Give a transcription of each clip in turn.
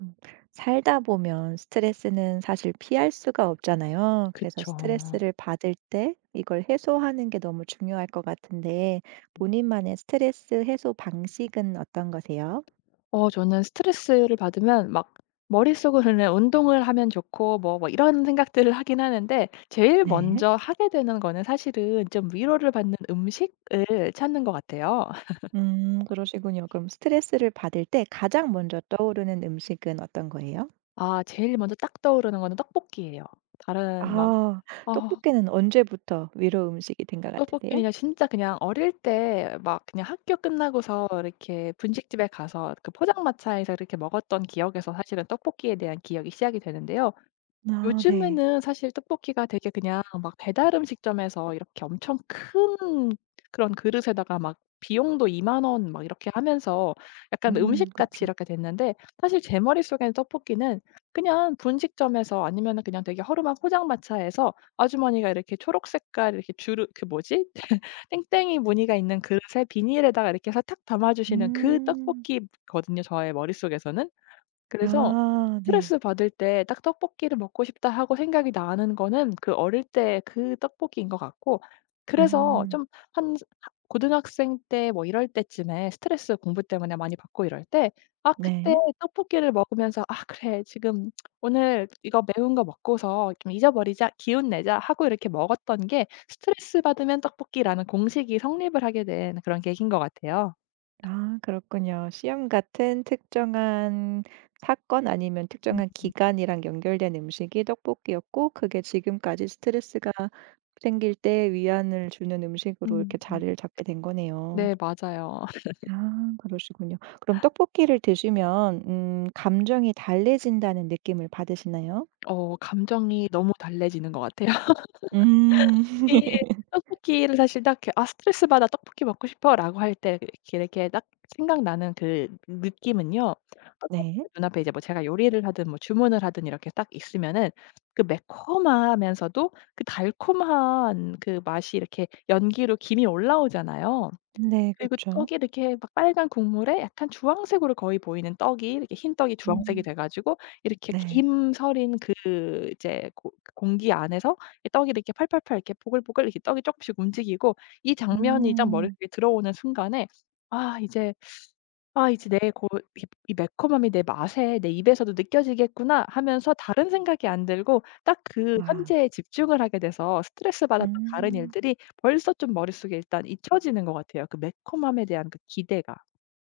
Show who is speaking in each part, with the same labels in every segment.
Speaker 1: 음. 살다 보면 스트레스는 사실 피할 수가 없잖아요. 그래서
Speaker 2: 그쵸.
Speaker 1: 스트레스를 받을 때 이걸 해소하는 게 너무 중요할 것 같은데 본인만의 스트레스 해소 방식은 어떤 거세요?
Speaker 2: 어, 저는 스트레스를 받으면 막 머릿속으로는 '운동을 하면 좋고.' 뭐 뭐 이런 생각들을 하긴 하는데 제일
Speaker 1: 네.
Speaker 2: 먼저 하게 되는 거는 사실은 좀 위로를 받는 음식을 찾는 것 같아요.
Speaker 1: 그러시군요. 그럼 스트레스를 받을 때 가장 먼저 떠오르는 음식은 어떤 거예요?
Speaker 2: 아, 제일 먼저 딱 떠오르는 거는 떡볶이예요. 다른 막
Speaker 1: 아,
Speaker 2: 어,
Speaker 1: 떡볶이는 언제부터 위로 음식이 된 것
Speaker 2: 떡볶이
Speaker 1: 같으세요?
Speaker 2: 그냥 진짜 그냥 어릴 때 막 그냥 학교 끝나고서 이렇게 분식집에 가서 그 포장마차에서 이렇게 먹었던 기억에서 사실은 떡볶이에 대한 기억이 시작이 되는데요.
Speaker 1: 아, 네.
Speaker 2: 요즘에는 사실 떡볶이가 되게 그냥 막 배달 음식점에서 이렇게 엄청 큰 그런 그릇에다가 막 비용도 2만 원 막 이렇게 하면서 약간 음식같이
Speaker 1: 그렇죠.
Speaker 2: 이렇게 됐는데, 사실 제 머릿속에는 떡볶이는 그냥 분식점에서 아니면은 그냥 되게 허름한 포장마차에서 아주머니가 이렇게 초록 색깔 이렇게 주르 그 뭐지? 땡땡이 무늬가 있는 그릇에 비닐에다가 이렇게 해서 탁 담아 주시는 그
Speaker 1: 음,
Speaker 2: 떡볶이거든요, 저의 머릿속에서는. 그래서
Speaker 1: 아, 네.
Speaker 2: 스트레스 받을 때 딱 '떡볶이를 먹고 싶다.' 하고 생각이 나는 거는 그 어릴 때 그 떡볶이인 것 같고, 그래서
Speaker 1: 음,
Speaker 2: 좀 한 고등학생 때 뭐 이럴 때쯤에 스트레스 공부 때문에 많이 받고 이럴 때 아 그때
Speaker 1: 네.
Speaker 2: 떡볶이를 먹으면서 '아 그래. 지금 오늘 이거 매운 거 먹고서 좀 잊어버리자. 기운 내자.' 하고 이렇게 먹었던 게 스트레스 받으면 떡볶이라는 공식이 성립을 하게 된 그런 계기인 것 같아요.
Speaker 1: 아 그렇군요. 시험 같은 특정한 사건 아니면
Speaker 2: 음.
Speaker 1: 특정한 기간이랑 연결된 음식이 떡볶이였고 그게 지금까지 스트레스가 생길 때 위안을 주는 음식으로 이렇게
Speaker 2: 음. 음.
Speaker 1: 자리를 잡게 된 거네요.
Speaker 2: 네, 맞아요.
Speaker 1: 아 그러시군요. 그럼 떡볶이를 드시면 감정이 달래진다는 느낌을 받으시나요?
Speaker 2: 어, 감정이 너무 달래지는 것 같아요.
Speaker 1: 음.
Speaker 2: 이 떡볶이를 사실 딱 이렇게 '아 스트레스 받아. 떡볶이 먹고 싶어.'라고 할 때 이렇게 이렇게 딱 생각나는 그 느낌은요, 떡볶이가
Speaker 1: 네.
Speaker 2: 눈앞에 이제 뭐 제가 요리를 하든 뭐 주문을 하든 이렇게 딱 있으면은 그 매콤하면서도 그 달콤한 그 맛이 이렇게 연기로 김이 올라오잖아요.
Speaker 1: 네
Speaker 2: 그리고
Speaker 1: 그렇죠.
Speaker 2: 떡이 이렇게 막 빨간 국물에 약간 주황색으로 거의 보이는 떡이 이렇게 흰 떡이 주황색이
Speaker 1: 음.
Speaker 2: 돼 가지고 이렇게
Speaker 1: 네.
Speaker 2: 김 서린 그 이제 고 그 공기 안에서 이 떡이 이렇게 팔팔팔 이렇게 보글보글 이렇게 떡이 쪼끔씩 움직이고 이 장면이 딱
Speaker 1: 음.
Speaker 2: 머릿속에 들어오는 순간에 '아 이제 '아 이제 내 고 이 매콤함이 내 맛에 내 입에서도 느껴지겠구나.' 하면서 다른 생각이 안 들고 딱 그
Speaker 1: 와.
Speaker 2: 현재에 집중을 하게 돼서 스트레스 받았던 다른
Speaker 1: 음.
Speaker 2: 일들이 벌써 좀 머릿속에 일단 잊혀지는 것 같아요. 그 매콤함에 대한 그 기대가.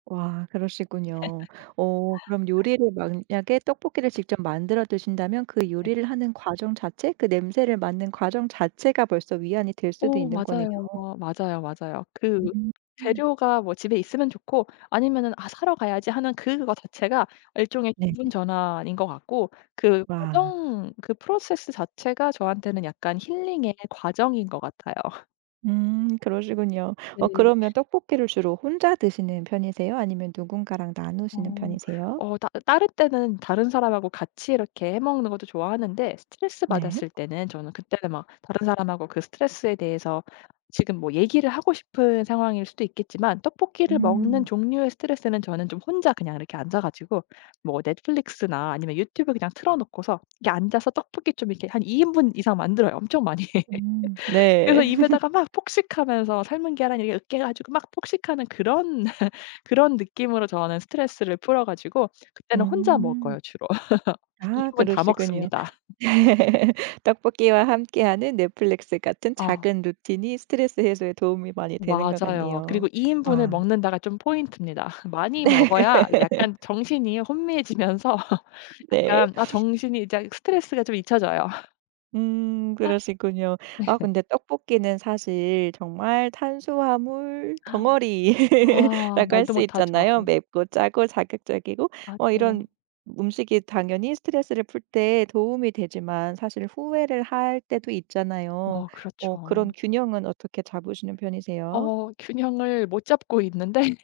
Speaker 1: 와 그러시군요. 어 그럼 요리를 만약에 떡볶이를 직접 만들어 드신다면 그
Speaker 2: 네.
Speaker 1: 요리를 하는 과정 자체 그 냄새를 맡는 과정 자체가 벌써 위안이 될 수도
Speaker 2: 어,
Speaker 1: 있는 거네요.
Speaker 2: 맞아요. 맞아요, 맞아요. 그
Speaker 1: 음. 음.
Speaker 2: 재료가 뭐 집에 있으면 좋고 아니면은 '아 사러 가야지.' 하는 그거 자체가 일종의
Speaker 1: 네.
Speaker 2: 기분 전환인 것 같고 그
Speaker 1: 와.
Speaker 2: 과정 그 프로세스 자체가 저한테는 약간 힐링의 과정인 것 같아요.
Speaker 1: 그러시군요. 어
Speaker 2: 네.
Speaker 1: 그러면 떡볶이를 주로 혼자 드시는 편이세요? 아니면 누군가랑 나누시는
Speaker 2: 어.
Speaker 1: 편이세요?
Speaker 2: 어, 따 다른 때는 다른 사람하고 같이 이렇게 해 먹는 것도 좋아하는데 스트레스
Speaker 1: 네.
Speaker 2: 받았을 때는 저는 그때는 막 다른 사람하고 그 스트레스에 대해서 지금 뭐 얘기를 하고 싶은 상황일 수도 있겠지만, 떡볶이를 먹는
Speaker 1: 음.
Speaker 2: 종류의 스트레스는 저는 좀 혼자 그냥 이렇게 앉아 가지고 뭐 넷플릭스나 아니면 유튜브 그냥 틀어 놓고서 이렇게 앉아서 떡볶이 좀 이렇게 한 2 인분 이상 만들어요. 엄청 많이.
Speaker 1: 음.
Speaker 2: 그래서
Speaker 1: 네.
Speaker 2: 입에다가 막 폭식하면서 삶은 계란 이렇게 으깨 가지고 막 폭식하는 그런 그런 느낌으로 저는 스트레스를 풀어 가지고 그때는 혼자
Speaker 1: 음.
Speaker 2: 먹어요 주로. 2
Speaker 1: 아
Speaker 2: 인분 다
Speaker 1: 그러시군요.
Speaker 2: 먹습니다.
Speaker 1: 떡볶이와 함께하는 넷플릭스 같은
Speaker 2: 어,
Speaker 1: 작은 루틴이 스트레스 해소에 도움이 많이 되는 것
Speaker 2: 맞아요. 그리고
Speaker 1: 같네요.
Speaker 2: 2 인분을
Speaker 1: 와.
Speaker 2: 먹는다가 좀 포인트입니다. 많이 먹어야 약간 정신이 혼미해지면서
Speaker 1: 네.
Speaker 2: 약간 아 정신이 이제 스트레스가 좀 잊혀져요.
Speaker 1: 그러시군요. 아 근데 떡볶이는 사실 정말 탄수화물 덩어리라고
Speaker 2: 아,
Speaker 1: 할
Speaker 2: 말도
Speaker 1: 수 있잖아요.
Speaker 2: 못하죠.
Speaker 1: 맵고 짜고 자극적이고 어 이런
Speaker 2: 맞아요.
Speaker 1: 음식이 당연히 스트레스를 풀 때 도움이 되지만 사실 후회를 할 때도 있잖아요.
Speaker 2: 어
Speaker 1: 어 그런
Speaker 2: 그렇죠.
Speaker 1: 균형은 어떻게 잡으시는 편이세요?
Speaker 2: 어, 균형을 못 잡고 있는데,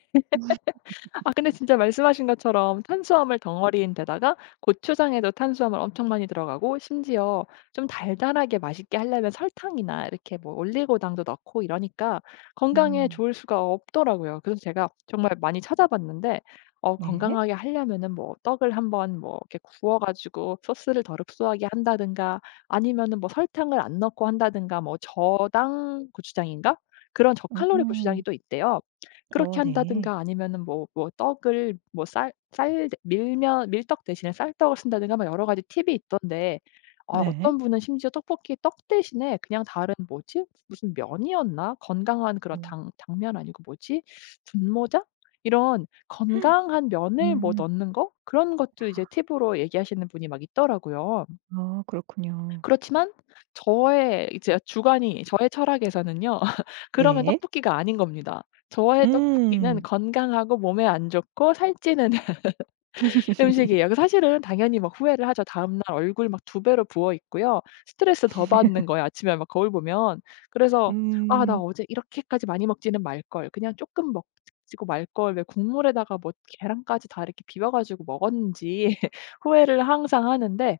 Speaker 2: 아 근데 진짜 말씀하신 것처럼 탄수화물 덩어리인데다가 고추장에도 탄수화물 엄청 많이 들어가고 심지어 좀 달달하게 맛있게 하려면 설탕이나 이렇게 뭐 올리고당도 넣고 이러니까 건강에
Speaker 1: 음.
Speaker 2: 좋을 수가 없더라고요. 그래서 제가 정말 많이 찾아봤는데 어,
Speaker 1: 네.
Speaker 2: 건강하게 하려면은 뭐 떡을 한번 뭐 이렇게 구워 가지고 소스를 덜 흡수하게 한다든가 아니면은 뭐 설탕을 안 넣고 한다든가 뭐 저당 고추장인가? 그런 저칼로리 고추장이
Speaker 1: 음.
Speaker 2: 또 있대요.
Speaker 1: 어
Speaker 2: 그렇게
Speaker 1: 네.
Speaker 2: 한다든가 아니면은 뭐 뭐 떡을 뭐 쌀 쌀 밀면 밀떡 대신에 쌀떡을 쓴다든가 막 여러 가지 팁이 있던데 아
Speaker 1: 네.
Speaker 2: 어떤 분은 심지어 떡볶이 떡 대신에 그냥 다른 뭐지? 무슨 면이었나? 건강한 그런
Speaker 1: 어.
Speaker 2: 당 당면 아니고 뭐지? 분모자? 이런 건강한 면을 뭐
Speaker 1: 음.
Speaker 2: 넣는 거? 그런 것도 이제 팁으로 얘기하시는 분이 막 있더라고요.
Speaker 1: 아 그렇군요.
Speaker 2: 그렇지만 저의 이제 주관이 저의 철학에서는요. 그러면
Speaker 1: 네.
Speaker 2: 떡볶이가 아닌 겁니다. 저의 떡볶이는
Speaker 1: 음.
Speaker 2: 건강하고 몸에 안 좋고 살찌는 음식이에요. 그 사실은 당연히 막 후회를 하죠. 다음날 얼굴 막 두 배로 부어 있고요. 스트레스 더 받는 거예요, 아침에 막 거울 보면. 그래서 '아 나
Speaker 1: 음.
Speaker 2: 어제 이렇게까지 많이 먹지는 말걸. 그냥 조금 먹 지고 말걸. 왜 국물에다가 뭐 계란까지 다 이렇게 비벼 가지고 먹었는지.' 후회를 항상 하는데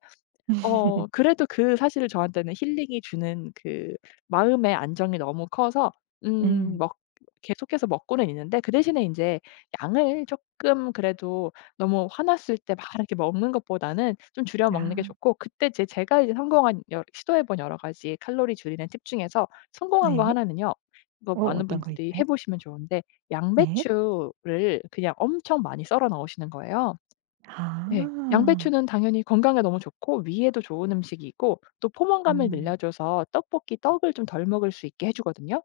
Speaker 2: 어, 그래도 그 사실 저한테는 힐링이 주는 그 마음의 안정이 너무 커서
Speaker 1: 음.
Speaker 2: 먹 계속해서 먹고는 있는데 그 대신에 인제 양을 쪼끔 그래도 너무 화났을 때 막 이렇게 먹는 것보다는 좀 줄여 먹는 게
Speaker 1: 아
Speaker 2: 좋고, 그때 제 제가 이제 성공한 여 시도해 본 여러 가지 칼로리 줄이는 팁 중에서 성공한 거
Speaker 1: 네.
Speaker 2: 하나는요, 이거
Speaker 1: 어
Speaker 2: 많은
Speaker 1: 어떤 거
Speaker 2: 분들이
Speaker 1: 있어요?
Speaker 2: 해 보시면 좋은데
Speaker 1: 네.
Speaker 2: 양배추를 그냥 엄청 많이 썰어 넣으시는 거예요. 네.
Speaker 1: 아.
Speaker 2: 양배추는 당연히 건강에 너무 좋고 위에도 좋은 음식이고 또 포만감을
Speaker 1: 음.
Speaker 2: 늘려줘서 떡볶이 떡을 좀 덜 먹을 수 있게 해 주거든요.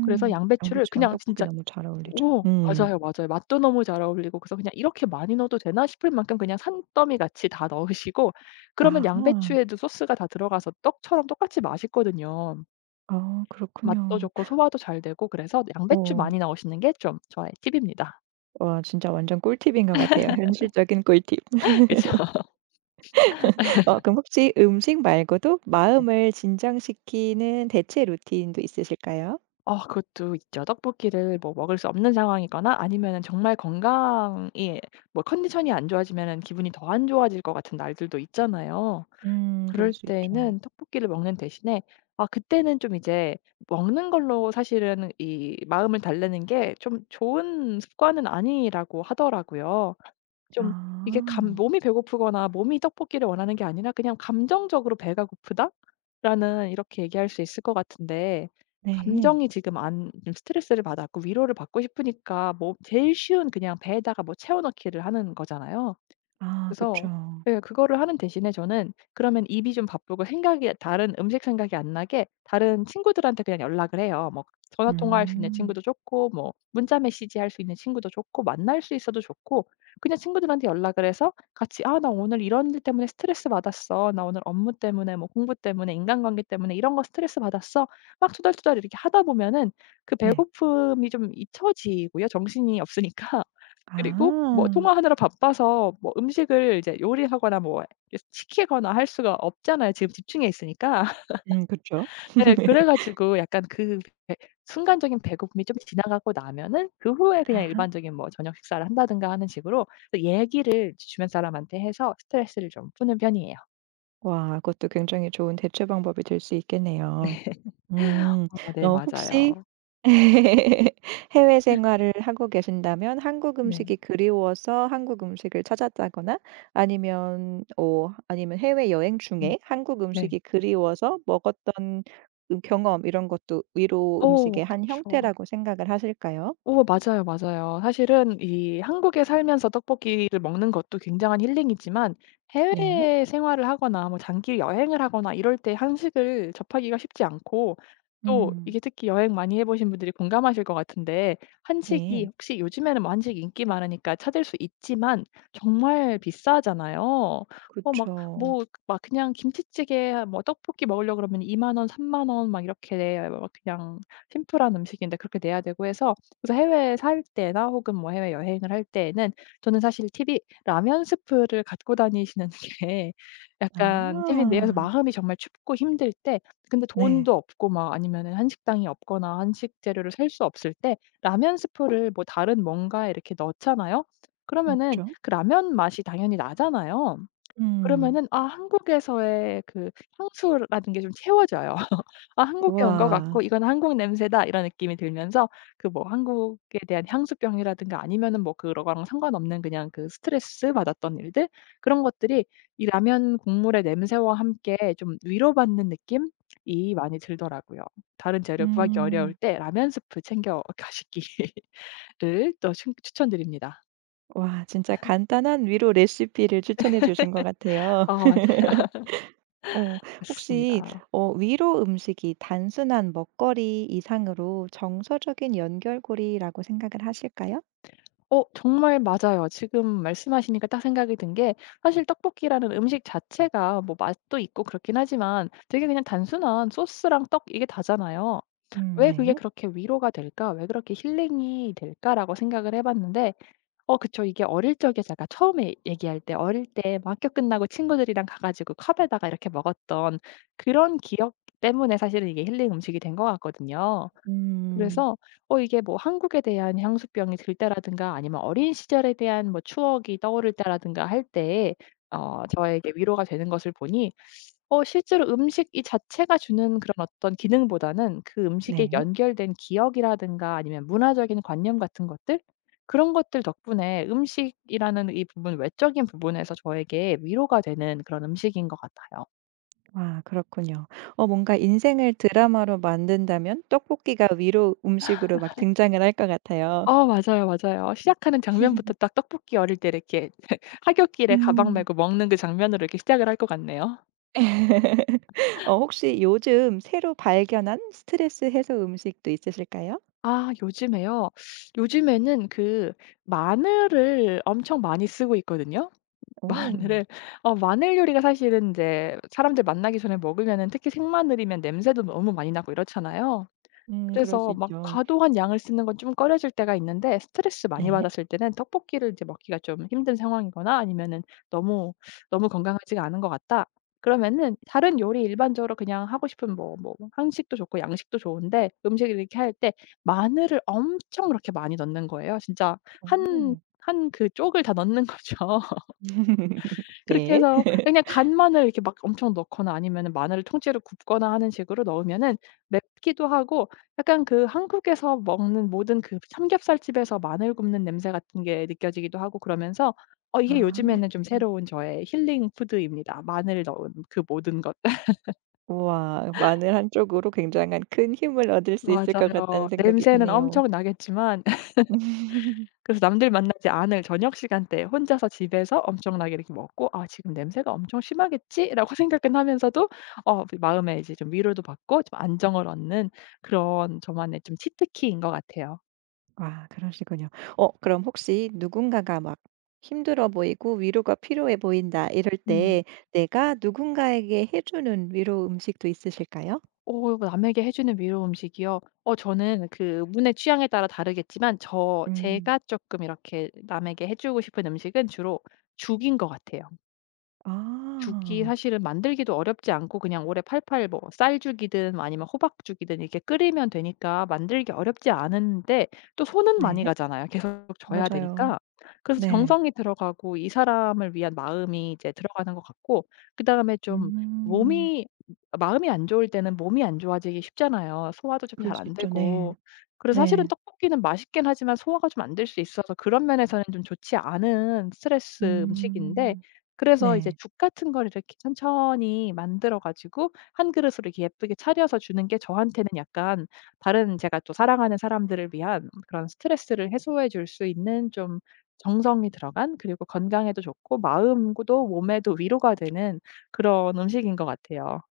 Speaker 2: 그래서 양배추를
Speaker 1: 양배추랑
Speaker 2: 그냥
Speaker 1: 떡볶이
Speaker 2: 진짜
Speaker 1: 너무 잘 어울리죠.
Speaker 2: 오,
Speaker 1: 음.
Speaker 2: 맞아요, 맞아요. 맛도 너무 잘 어울리고 그래서 그냥 '이렇게 많이 넣어도 되나?' 싶을 만큼 그냥 산더미 같이 다 넣으시고 그러면
Speaker 1: 아하.
Speaker 2: 양배추에도 소스가 다 들어가서 떡처럼 똑같이 맛있거든요.
Speaker 1: 어
Speaker 2: 맛도
Speaker 1: 그렇군요.
Speaker 2: 좋고 소화도 잘 되고 그래서 양배추
Speaker 1: 어.
Speaker 2: 많이 넣으시는 게 좀 저의 팁입니다.
Speaker 1: 와 진짜 완전 꿀팁인 것 같아요. 현실적인 꿀팁.
Speaker 2: 그렇죠.
Speaker 1: 어 그럼 혹시 음식 말고도 마음을 진정시키는 대체 루틴도 있으실까요?
Speaker 2: 어, 그것도 있죠. 떡볶이를 뭐 먹을 수 없는 상황이거나 아니면은 정말 건강이 뭐 컨디션이 안 좋아지면은 기분이 더 안 좋아질 것 같은 날들도 있잖아요.
Speaker 1: 그럴
Speaker 2: 그럴
Speaker 1: 수
Speaker 2: 때
Speaker 1: 있죠.
Speaker 2: 는 떡볶이를 먹는 대신에 아 그때는 좀 이제 먹는 걸로 사실은 이 마음을 달래는 게 좀 좋은 습관은 아니라고 하더라고요. 좀 이게 감
Speaker 1: 아.
Speaker 2: 몸이 배고프거나 몸이 떡볶이를 원하는 게 아니라 그냥 '감정적으로 배가 고프다.'라는 이렇게 얘기할 수 있을 것 같은데,
Speaker 1: 네.
Speaker 2: 감정이 지금 안 좀 스트레스를 받았고 위로를 받고 싶으니까 뭐 제일 쉬운 그냥 배에다가 뭐 채워 넣기를 하는 거잖아요.
Speaker 1: 아
Speaker 2: 그래서
Speaker 1: 그쵸.
Speaker 2: 예, 그거를 하는 대신에 저는 그러면 입이 좀 바쁘고 생각이 다른 음식 생각이 안 나게 다른 친구들한테 그냥 연락을 해요. 뭐 전화 통화할 수 있는
Speaker 1: 음.
Speaker 2: 친구도 좋고 뭐 문자 메시지 할 수 있는 친구도 좋고 만날 수 있어도 좋고 그냥 친구들한테 연락을 해서 같이 "아 나 오늘 이런 일 때문에 스트레스 받았어. 나 오늘 업무 때문에 뭐 공부 때문에 인간관계 때문에 이런 거 스트레스 받았어." 막 투덜투덜 이렇게 하다 보면은 그
Speaker 1: 네.
Speaker 2: 배고픔이 좀 잊혀지고요, 정신이 없으니까. 그리고 뭐
Speaker 1: 아.
Speaker 2: 통화하느라 바빠서 뭐 음식을 이제 요리하거나 뭐 이렇게 시키거나 할 수가 없잖아요, 지금 집중해 있으니까.
Speaker 1: 그쵸.
Speaker 2: 예. 그래 가지고 약간 그 배 순간적인 배고픔이 좀 지나가고 나면은 그 후에 그냥
Speaker 1: 아.
Speaker 2: 일반적인 뭐 저녁 식사를 한다든가 하는 식으로 또 얘기를 주변 사람한테 해서 스트레스를 좀 푸는 편이에요.
Speaker 1: 와 그것도 굉장히 좋은 대체 방법이 될 수 있겠네요. 음.
Speaker 2: 어, 네,
Speaker 1: 어 혹시
Speaker 2: 맞아요.
Speaker 1: 해외 생활을 하고 계신다면 한국
Speaker 2: 네.
Speaker 1: 음식이 그리워서 한국 음식을 찾았다거나 아니면 어 아니면 해외 여행
Speaker 2: 음.
Speaker 1: 중에 한국
Speaker 2: 네.
Speaker 1: 음식이 그리워서 먹었던 경험 이런 것도 위로
Speaker 2: 어
Speaker 1: 음식의 한
Speaker 2: 그쵸.
Speaker 1: 형태라고 생각을 하실까요?
Speaker 2: 어, 맞아요, 맞아요. 사실은 이 한국에 살면서 떡볶이를 먹는 것도 굉장한 힐링이지만
Speaker 1: 네.
Speaker 2: 해외 생활을 하거나 뭐 장기 여행을 하거나 이럴 때 한식을 접하기가 쉽지 않고 또
Speaker 1: 음.
Speaker 2: 이게 특히 여행 많이 해 보신 분들이 공감하실 것 같은데, 한식이
Speaker 1: 네.
Speaker 2: 혹시 요즘에는 뭐 한식 인기 많으니까 찾을 수 있지만 정말 비싸잖아요. 어 막
Speaker 1: 그쵸.
Speaker 2: 뭐 막 그냥 김치찌개 뭐 떡볶이 먹으려고 그러면 2만 원, 3만 원 막 이렇게 막 그냥 심플한 음식인데 그렇게 내야 되고 해서, 그래서 해외에 살 때나 혹은 뭐 해외 여행을 할 때에는 저는 사실 팁이 라면 스프를 갖고 다니시는 게
Speaker 1: 아.
Speaker 2: 약간 팁인데요. 그래서 마음이 정말 춥고 힘들 때 근데
Speaker 1: 네.
Speaker 2: 돈도 없고 막 아니면은 한식당이 없거나 한식 재료를 살 수 없을 때 라면 스프를 뭐 다른 뭔가에 이렇게 넣잖아요. 그러면은
Speaker 1: 그쵸.
Speaker 2: 그 라면 맛이 당연히 나잖아요.
Speaker 1: 음.
Speaker 2: 그러면은 아 한국에서의 그 향수라는 게 좀 채워져요. '아 한국에 온 것 같고
Speaker 1: 와
Speaker 2: 이건 한국 냄새다.' 이런 느낌이 들면서 그 뭐 한국에 대한 향수병이라든가 아니면은 뭐 그거랑 상관없는 그냥 그 스트레스 받았던 일들 그런 것들이 이 라면 국물의 냄새와 함께 좀 위로받는 느낌이 많이 들더라고요. 다른 재료 구하기 어려울
Speaker 1: 음.
Speaker 2: 때 라면 스프 챙겨 가시기를 또 추 추천드립니다.
Speaker 1: 와 진짜 간단한 위로 레시피를 추천해 주신 것 같아요.
Speaker 2: 어
Speaker 1: 어 혹시
Speaker 2: 맞습니다.
Speaker 1: 어 위로 음식이 단순한 먹거리 이상으로 정서적인 연결고리라고 생각을 하실까요?
Speaker 2: 어 정말 맞아요. 지금 말씀하시니까 딱 생각이 든 게 사실 떡볶이라는 음식 자체가 뭐 맛도 있고 그렇긴 하지만 되게 그냥 단순한 소스랑 떡 이게 다잖아요. 왜 그게
Speaker 1: 네.
Speaker 2: 그렇게 위로가 될까? 왜 그렇게 힐링이 될까라고 생각을 해 봤는데 어 그쵸. 이게 어릴 적에 제가 처음에 얘기할 때 어릴 때 막 학교 끝나고 친구들이랑 가 가지고 컵에다가 이렇게 먹었던 그런 기억 때문에 사실은 이게 힐링 음식이 된 것 같거든요.
Speaker 1: 음
Speaker 2: 그래서 어, 이게 뭐 한국에 대한 향수병이 들 때라든가 아니면 어린 시절에 대한 뭐 추억이 떠오를 때라든가 할 때에 어 저에게 위로가 되는 것을 보니, 어 실제로 음식 이 자체가 주는 그런 어떤 기능보다는 그 음식에
Speaker 1: 네.
Speaker 2: 연결된 기억이라든가 아니면 문화적인 관념 같은 것들 그런 것들 덕분에 음식이라는 이 부분 외적인 부분에서 저에게 위로가 되는 그런 음식인 것 같아요.
Speaker 1: 와 그렇군요. 어 뭔가 인생을 드라마로 만든다면 떡볶이가 위로 음식으로 막 등장을 할 것 같아요.
Speaker 2: 어 맞아요, 맞아요. 시작하는 장면부터 딱 떡볶이 어릴 때 이렇게 하굣길에 가방
Speaker 1: 음.
Speaker 2: 메고 먹는 그 장면으로 이렇게 시작을 할 것 같네요.
Speaker 1: 어 혹시 요즘 새로 발견한 스트레스 해소 음식도 있으실까요?
Speaker 2: 아 요즘에요? 요즘에는 그 마늘을 엄청 많이 쓰고 있거든요.
Speaker 1: 오.
Speaker 2: 마늘을 어 마늘 요리가 사실은 이제 사람들 만나기 전에 먹으면은 특히 생마늘이면 냄새도 너무 많이 나고 이렇잖아요.
Speaker 1: 그럴 수
Speaker 2: 그래서 막
Speaker 1: 있죠.
Speaker 2: 과도한 양을 쓰는 건 좀 꺼려질 때가 있는데 스트레스 많이
Speaker 1: 네.
Speaker 2: 받았을 때는 떡볶이를 이제 먹기가 좀 힘든 상황이거나 아니면은 '너무, 너무 건강하지가 않은 것 같다.' 그러면은 다른 요리 일반적으로 그냥 하고 싶은 뭐 뭐 한식도 좋고 양식도 좋은데 음식을 이렇게 할 때 마늘을 엄청 그렇게 많이 넣는 거예요. 진짜 한
Speaker 1: 오.
Speaker 2: 한 그 쪽을 다 넣는 거죠. 그렇게
Speaker 1: 네.
Speaker 2: 해서 그냥 간마늘 이렇게 막 엄청 넣거나 아니면은 마늘을 통째로 굽거나 하는 식으로 넣으면은 맵기도 하고 약간 그 한국에서 먹는 모든 그 삼겹살집에서 마늘 굽는 냄새 같은 게 느껴지기도 하고 그러면서 어 이게
Speaker 1: 아.
Speaker 2: 요즘에는 좀
Speaker 1: 음.
Speaker 2: 새로운 저의 힐링 푸드입니다. 마늘 넣은 그 모든 것.
Speaker 1: 우와. 마늘 한 쪽으로 굉장한 큰 힘을 얻을 수 있을 것
Speaker 2: 맞아요.
Speaker 1: 같다는 생각이
Speaker 2: 냄새는
Speaker 1: 드네요.
Speaker 2: 엄청 나겠지만 그래서 남들 만나지 않을 저녁 시간대에 혼자서 집에서 엄청나게 이렇게 먹고 '아 지금 냄새가 엄청 심하겠지?'라고 생각은 하면서도 어 그 마음에 이제 좀 위로도 받고 좀 안정을 얻는 그런 저만의 좀 치트키인 것 같아요.
Speaker 1: 아 그러시군요. 어 그럼 혹시 누군가가 막 힘들어 보이고 위로가 필요해 보인다 이럴
Speaker 2: 음.
Speaker 1: 때 내가 누군가에게 해 주는 위로 음식도 있으실까요?
Speaker 2: 어, 남에게 해 주는 위로 음식이요? 어 저는 그분의 취향에 따라 다르겠지만 저
Speaker 1: 음.
Speaker 2: 제가 쪼끔 이렇게 남에게 해 주고 싶은 음식은 주로 죽인 것 같아요. 죽이
Speaker 1: 아.
Speaker 2: 사실은 만들기도 어렵지 않고 그냥 오래 팔팔 뭐 쌀죽이든 뭐 아니면 호박죽이든 이렇게 끓이면 되니까 만들기 어렵지 않은데 또 손은 많이
Speaker 1: 네.
Speaker 2: 가잖아요, 계속 져야
Speaker 1: 맞아요.
Speaker 2: 되니까. 그래서
Speaker 1: 네.
Speaker 2: 정성이 들어가고 이 사람을 위한 마음이 이제 들어가는 것 같고 그다음에 좀
Speaker 1: 음.
Speaker 2: 몸이 마음이 안 좋을 때는 몸이 안 좋아지기 쉽잖아요. 소화도 좀
Speaker 1: 그럴
Speaker 2: 잘
Speaker 1: 수
Speaker 2: 안
Speaker 1: 있죠.
Speaker 2: 되고.
Speaker 1: 네.
Speaker 2: 그래서 사실은
Speaker 1: 네.
Speaker 2: 떡볶이는 맛있긴 하지만 소화가 좀 안 될 수 있어서 그런 면에서는 좀 좋지 않은 스트레스 음식인데
Speaker 1: 음.
Speaker 2: 그래서 이제
Speaker 1: 네.
Speaker 2: 죽 같은 걸 이렇게 천천히 만들어 가지고 한 그릇으로 이렇게 예쁘게 차려서 주는 게 저한테는 약간 다른 제가 또 사랑하는 사람들을 위한 그런 스트레스를 해소해 줄 수 있는 좀 정성이 들어간 그리고 건강에도 좋고 마음도 몸에도 위로가 되는 그런 음식인 것 같아요.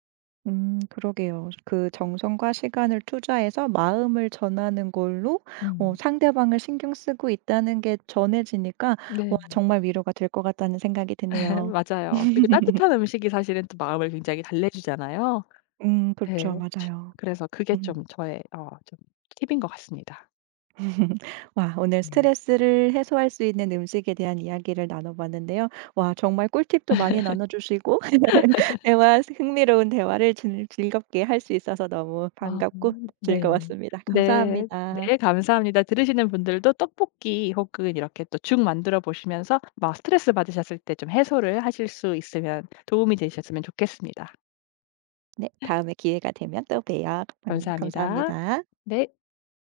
Speaker 1: 그러게요. 그 정성과 시간을 투자해서 마음을 전하는 걸로 어
Speaker 2: 음.
Speaker 1: 상대방을 신경 쓰고 있다는 게 전해지니까 와
Speaker 2: 네.
Speaker 1: 정말 위로가 될 것 같다는 생각이 드네요.
Speaker 2: 맞아요. 그리고 따뜻한 음식이 사실은 또 마음을 굉장히 달래주잖아요.
Speaker 1: 그렇죠.
Speaker 2: 네. 추
Speaker 1: 맞아요.
Speaker 2: 그래서 그게
Speaker 1: 음.
Speaker 2: 좀 저의 어 좀 팁인 것 같습니다.
Speaker 1: 와 오늘
Speaker 2: 네.
Speaker 1: 스트레스를 해소할 수 있는 음식에 대한 이야기를 나눠봤는데요. 와 정말 꿀팁도 많이 나눠주시고 대화 흥미로운 대화를 즐 즐겁게 할 수 있어서 너무
Speaker 2: 아,
Speaker 1: 반갑고
Speaker 2: 네.
Speaker 1: 즐거웠습니다.
Speaker 2: "네.
Speaker 1: 감사합니다.
Speaker 2: 네, 감사합니다." 들으시는 분들도 떡볶이 혹은 이렇게 또 죽 만들어 보시면서 막 스트레스 받으셨을 때 좀 해소를 하실 수 있으면 도움이 되셨으면 좋겠습니다.
Speaker 1: 네. 다음에 기회가 되면 또 봬요. 감
Speaker 2: 감사합니다.
Speaker 1: 감사합니다.
Speaker 2: 네.